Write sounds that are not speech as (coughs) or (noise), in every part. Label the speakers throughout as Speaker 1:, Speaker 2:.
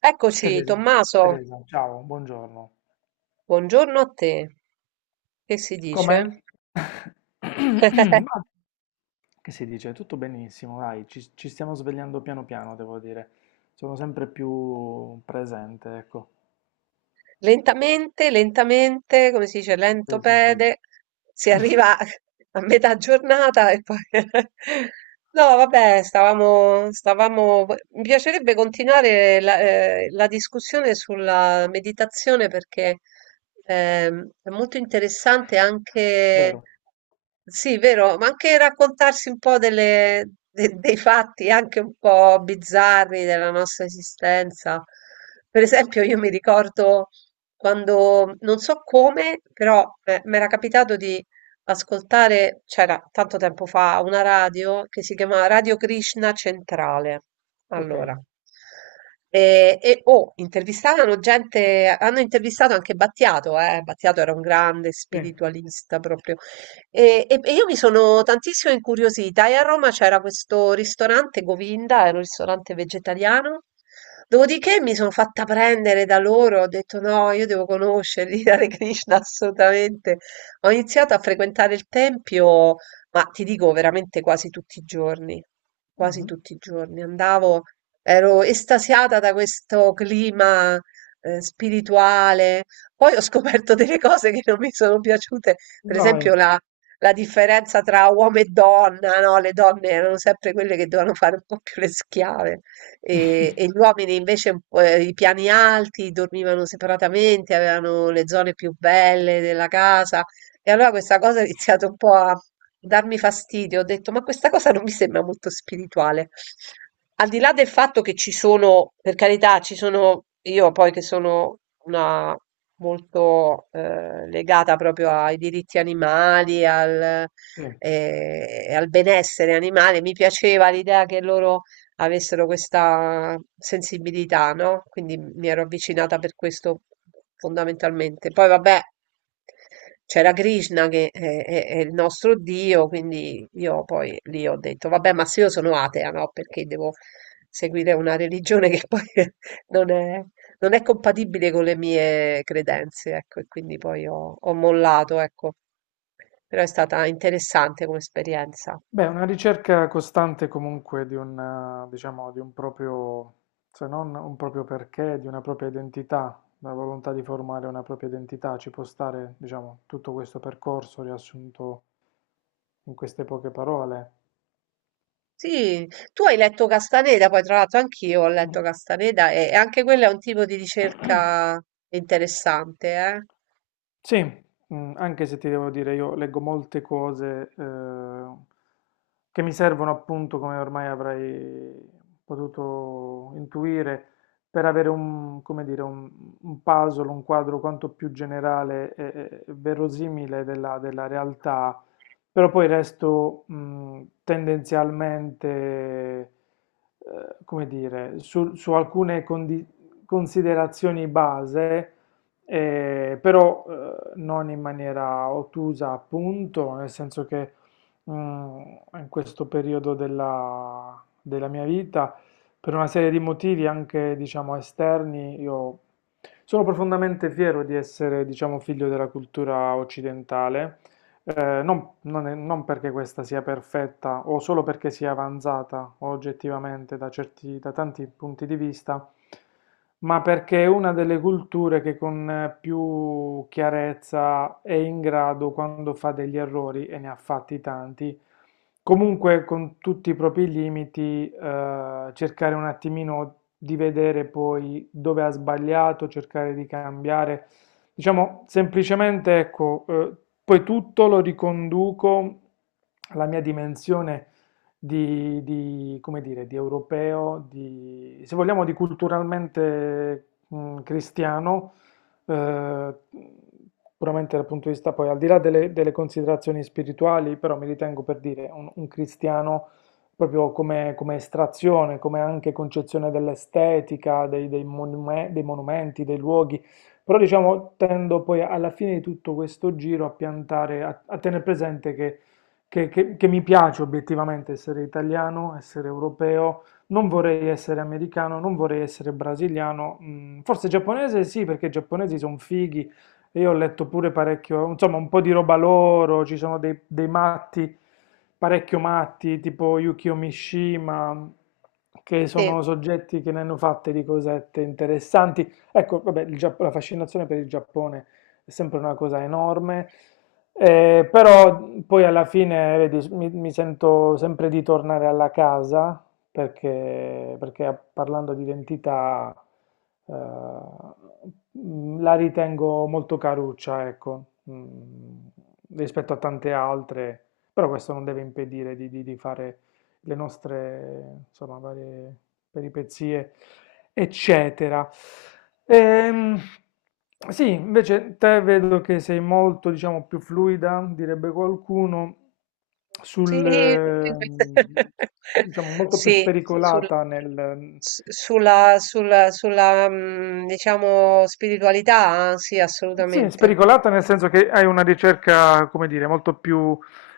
Speaker 1: Eccoci,
Speaker 2: Teresa,
Speaker 1: Tommaso,
Speaker 2: Teresa, ciao, buongiorno.
Speaker 1: buongiorno a te, che si
Speaker 2: Com'è?
Speaker 1: dice?
Speaker 2: (coughs) Ma
Speaker 1: (laughs)
Speaker 2: che si dice? Tutto benissimo, dai, ci stiamo svegliando piano piano, devo dire. Sono sempre più presente, ecco.
Speaker 1: Lentamente, lentamente, come si dice, lento
Speaker 2: Sì, sì, sì.
Speaker 1: pede, si arriva
Speaker 2: (laughs)
Speaker 1: a metà giornata e poi... (laughs) No, vabbè, stavamo... Mi piacerebbe continuare la discussione sulla meditazione perché è molto interessante anche...
Speaker 2: Vero.
Speaker 1: Sì, vero, ma anche raccontarsi un po' dei fatti anche un po' bizzarri della nostra esistenza. Per esempio, io mi ricordo quando non so come, però mi era capitato di ascoltare, c'era tanto tempo fa, una radio che si chiamava Radio Krishna Centrale.
Speaker 2: Ok.
Speaker 1: Allora, oh, intervistavano gente, hanno intervistato anche Battiato, eh. Battiato era un grande
Speaker 2: Sì.
Speaker 1: spiritualista proprio. E io mi sono tantissimo incuriosita e a Roma c'era questo ristorante Govinda, era un ristorante vegetariano. Dopodiché mi sono fatta prendere da loro, ho detto no, io devo conoscerli, (laughs) Hare Krishna assolutamente. Ho iniziato a frequentare il tempio, ma ti dico veramente quasi tutti i giorni, quasi
Speaker 2: Mhm.
Speaker 1: tutti i giorni. Andavo, ero estasiata da questo clima spirituale. Poi ho scoperto delle cose che non mi sono piaciute, per esempio
Speaker 2: Dai.
Speaker 1: la differenza tra uomo e donna, no? Le donne erano sempre quelle che dovevano fare un po' più le schiave e gli
Speaker 2: (laughs)
Speaker 1: uomini invece un po', i piani alti dormivano separatamente, avevano le zone più belle della casa e allora questa cosa ha iniziato un po' a darmi fastidio. Ho detto, ma questa cosa non mi sembra molto spirituale. Al di là del fatto che ci sono, per carità, ci sono io poi che sono una molto legata proprio ai diritti animali,
Speaker 2: Sì.
Speaker 1: al benessere animale, mi piaceva l'idea che loro avessero questa sensibilità, no? Quindi mi ero avvicinata per questo fondamentalmente. Poi vabbè, c'era Krishna che è il nostro Dio, quindi io poi lì ho detto, vabbè, ma se io sono atea, no? Perché devo seguire una religione che poi (laughs) non è, non è compatibile con le mie credenze, ecco, e quindi poi ho mollato, ecco. Però è stata interessante come esperienza.
Speaker 2: Beh, una ricerca costante comunque di un, diciamo, di un proprio, se non un proprio perché, di una propria identità, la volontà di formare una propria identità, ci può stare, diciamo, tutto questo percorso riassunto in queste poche parole.
Speaker 1: Sì, tu hai letto Castaneda, poi tra l'altro anch'io ho letto
Speaker 2: Mm.
Speaker 1: Castaneda e anche quello è un tipo di ricerca interessante, eh?
Speaker 2: Sì, anche se ti devo dire, io leggo molte cose che mi servono appunto, come ormai avrai potuto intuire, per avere un, come dire, un puzzle, un quadro quanto più generale e, e verosimile della, della realtà, però poi resto tendenzialmente, come dire, su, su alcune considerazioni base però non in maniera ottusa, appunto, nel senso che mm, in questo periodo della, della mia vita, per una serie di motivi anche, diciamo, esterni, io sono profondamente fiero di essere, diciamo, figlio della cultura occidentale. Non, non perché questa sia perfetta o solo perché sia avanzata oggettivamente da da tanti punti di vista, ma perché è una delle culture che con più chiarezza è in grado, quando fa degli errori, e ne ha fatti tanti, comunque con tutti i propri limiti, cercare un attimino di vedere poi dove ha sbagliato, cercare di cambiare. Diciamo, semplicemente, ecco, poi tutto lo riconduco alla mia dimensione di, come dire, di europeo, di, se vogliamo, di culturalmente cristiano, eh, puramente dal punto di vista, poi al di là delle, delle considerazioni spirituali, però mi ritengo per dire un cristiano proprio come, come estrazione, come anche concezione dell'estetica, dei, dei dei monumenti, dei luoghi, però diciamo tendo poi alla fine di tutto questo giro a piantare, a, a tenere presente che, che mi piace obiettivamente essere italiano, essere europeo, non vorrei essere americano, non vorrei essere brasiliano, mm, forse giapponese sì, perché i giapponesi sono fighi, e io ho letto pure parecchio, insomma un po' di roba loro, ci sono dei, dei matti, parecchio matti, tipo Yukio Mishima, che
Speaker 1: Sì.
Speaker 2: sono soggetti che ne hanno fatte di cosette interessanti. Ecco, vabbè, il la fascinazione per il Giappone è sempre una cosa enorme, però poi alla fine, vedi, mi sento sempre di tornare alla casa perché, perché parlando di identità, eh, la ritengo molto caruccia, ecco, rispetto a tante altre, però questo non deve impedire di, di fare le nostre, insomma, varie peripezie, eccetera. Ehm, sì, invece te vedo che sei molto, diciamo, più fluida, direbbe qualcuno,
Speaker 1: Sì,
Speaker 2: sul,
Speaker 1: (laughs)
Speaker 2: diciamo, molto più
Speaker 1: sì, sul-
Speaker 2: spericolata nel,
Speaker 1: sulla, diciamo, spiritualità, sì,
Speaker 2: sì, è
Speaker 1: assolutamente.
Speaker 2: spericolata nel senso che hai una ricerca, come dire, molto più,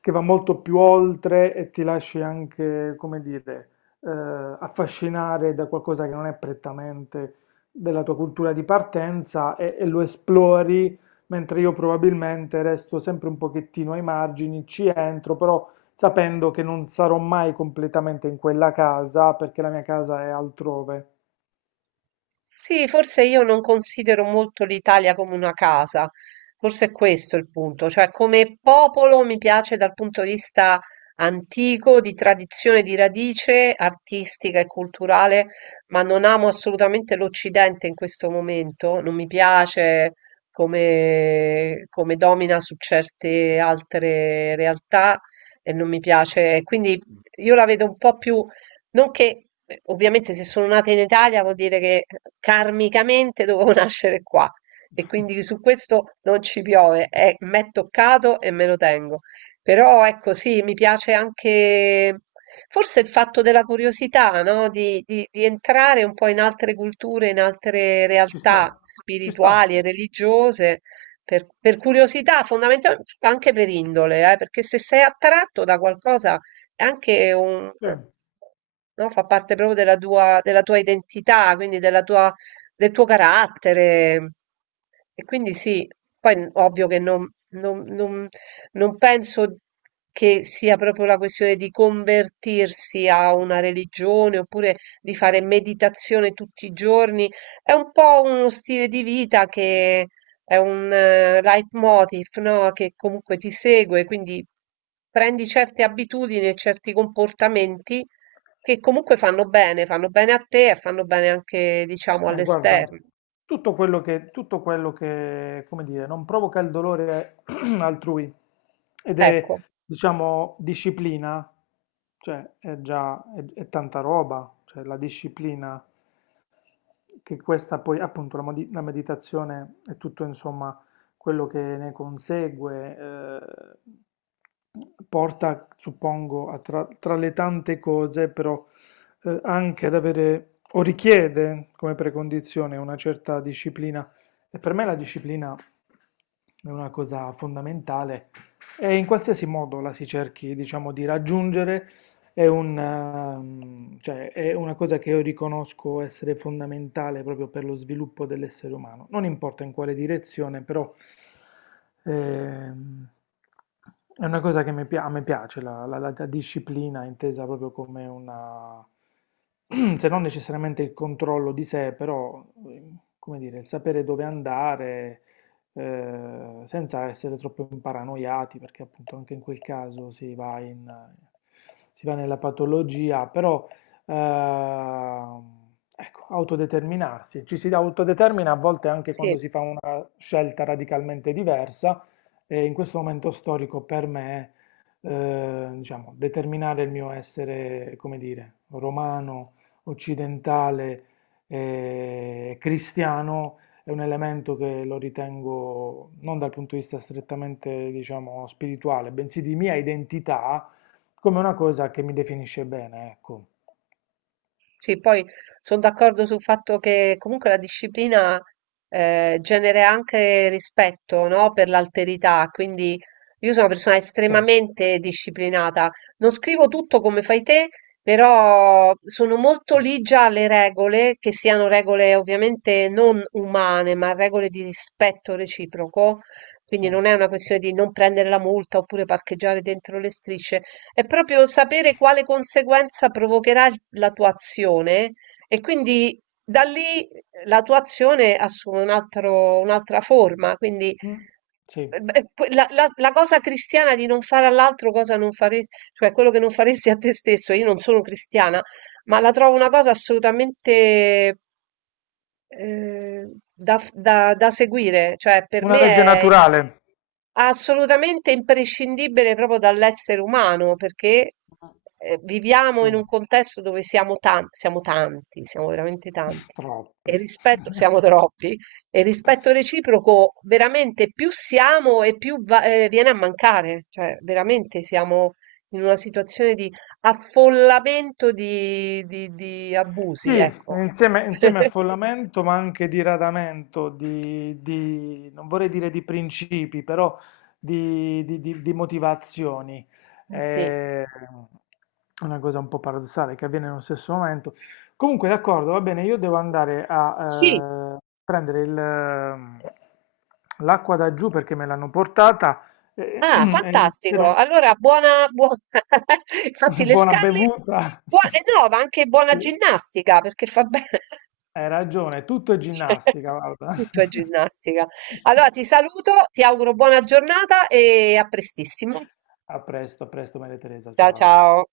Speaker 2: che va molto più oltre e ti lasci anche, come dire, eh, affascinare da qualcosa che non è prettamente della tua cultura di partenza e lo esplori, mentre io probabilmente resto sempre un pochettino ai margini, ci entro, però sapendo che non sarò mai completamente in quella casa perché la mia casa è altrove.
Speaker 1: Sì, forse io non considero molto l'Italia come una casa, forse è questo il punto, cioè come popolo mi piace dal punto di vista antico, di tradizione, di radice artistica e culturale, ma non amo assolutamente l'Occidente in questo momento, non mi piace come, come domina su certe altre realtà e non mi piace, quindi io la vedo un po' più. Nonché, beh, ovviamente se sono nata in Italia vuol dire che karmicamente dovevo (laughs) nascere qua e quindi su questo non ci piove, è, m'è toccato e me lo tengo. Però ecco sì, mi piace anche forse il fatto della curiosità, no? Di entrare un po' in altre culture, in altre
Speaker 2: Ci
Speaker 1: realtà
Speaker 2: sta, ci sta,
Speaker 1: spirituali e religiose. Per curiosità, fondamentalmente anche per indole, perché se sei attratto da qualcosa è anche un
Speaker 2: sì.
Speaker 1: no, fa parte proprio della tua identità, quindi del tuo carattere. E quindi sì, poi ovvio che non penso che sia proprio la questione di convertirsi a una religione oppure di fare meditazione tutti i giorni. È un po' uno stile di vita che è un leitmotiv, no, che comunque ti segue, quindi prendi certe abitudini e certi comportamenti che comunque fanno bene a te e fanno bene anche, diciamo,
Speaker 2: Guarda,
Speaker 1: all'esterno.
Speaker 2: tutto quello che, come dire, non provoca il dolore (clears throat) altrui ed è,
Speaker 1: Ecco,
Speaker 2: diciamo, disciplina, cioè è già è tanta roba, cioè la disciplina che questa poi, appunto, la, la meditazione è tutto, insomma, quello che ne consegue, porta, suppongo, a tra le tante cose, però, anche ad avere, o richiede come precondizione una certa disciplina. E per me la disciplina è una cosa fondamentale e in qualsiasi modo la si cerchi, diciamo, di raggiungere è una, mm, cioè, è una cosa che io riconosco essere fondamentale proprio per lo sviluppo dell'essere umano. Non importa in quale direzione, però ehm, è una cosa che mi a me piace, la, la disciplina intesa proprio come una, (clears throat) se non necessariamente il controllo di sé, però, come dire, il sapere dove andare senza essere troppo paranoiati, perché appunto anche in quel caso si va in, si va nella patologia, però ecco, autodeterminarsi, ci si autodetermina a volte anche quando
Speaker 1: sì.
Speaker 2: si fa una scelta radicalmente diversa e in questo momento storico per me, diciamo, determinare il mio essere, come dire, romano, occidentale, cristiano è un elemento che lo ritengo non dal punto di vista strettamente, diciamo, spirituale, bensì di mia identità, come una cosa che mi definisce bene, ecco.
Speaker 1: Sì, poi sono d'accordo sul fatto che comunque la disciplina genera anche rispetto, no, per l'alterità, quindi io sono una persona
Speaker 2: Sì,
Speaker 1: estremamente disciplinata. Non scrivo tutto come fai te, però sono molto ligia alle regole, che siano regole ovviamente non umane, ma regole di rispetto reciproco.
Speaker 2: sì.
Speaker 1: Quindi non è una questione di non prendere la multa oppure parcheggiare dentro le strisce. È proprio sapere quale conseguenza provocherà il la tua azione e quindi da lì la tua azione assume un altro un'altra forma, quindi
Speaker 2: Mm,
Speaker 1: eh
Speaker 2: sì.
Speaker 1: beh, que la cosa cristiana di non fare all'altro cosa non fare cioè quello che non faresti a te stesso, io non sono cristiana, ma la trovo una cosa assolutamente, da f da seguire, cioè per
Speaker 2: Una
Speaker 1: me
Speaker 2: legge
Speaker 1: è
Speaker 2: naturale.
Speaker 1: assolutamente imprescindibile proprio dall'essere umano, perché, viviamo in un
Speaker 2: Sì,
Speaker 1: contesto dove siamo tanti, siamo veramente
Speaker 2: (laughs)
Speaker 1: tanti, e
Speaker 2: troppi.
Speaker 1: il rispetto siamo (laughs) troppi, e il rispetto reciproco veramente più siamo e più va viene a mancare, cioè veramente siamo in una situazione di affollamento di di
Speaker 2: Sì,
Speaker 1: abusi, ecco.
Speaker 2: insieme, insieme a
Speaker 1: (laughs)
Speaker 2: follamento, ma anche di radamento, di, non vorrei dire di principi, però di, di motivazioni.
Speaker 1: Sì.
Speaker 2: È una cosa un po' paradossale che avviene nello stesso momento. Comunque, d'accordo, va bene, io devo andare
Speaker 1: Sì.
Speaker 2: a prendere il, l'acqua da giù perché me l'hanno portata e, (clears throat)
Speaker 1: Ah,
Speaker 2: e
Speaker 1: fantastico.
Speaker 2: spero
Speaker 1: Allora, buona... (laughs) Infatti
Speaker 2: (laughs)
Speaker 1: le
Speaker 2: buona
Speaker 1: scale,
Speaker 2: bevuta.
Speaker 1: buona... eh no,
Speaker 2: (laughs)
Speaker 1: ma anche buona
Speaker 2: Sì.
Speaker 1: ginnastica, perché fa bene.
Speaker 2: Hai ragione, tutto è ginnastica,
Speaker 1: (laughs)
Speaker 2: guarda.
Speaker 1: Tutto è
Speaker 2: (laughs)
Speaker 1: ginnastica. Allora, ti saluto, ti auguro buona giornata e a prestissimo.
Speaker 2: A presto Maria Teresa,
Speaker 1: Ciao,
Speaker 2: ciao.
Speaker 1: ciao.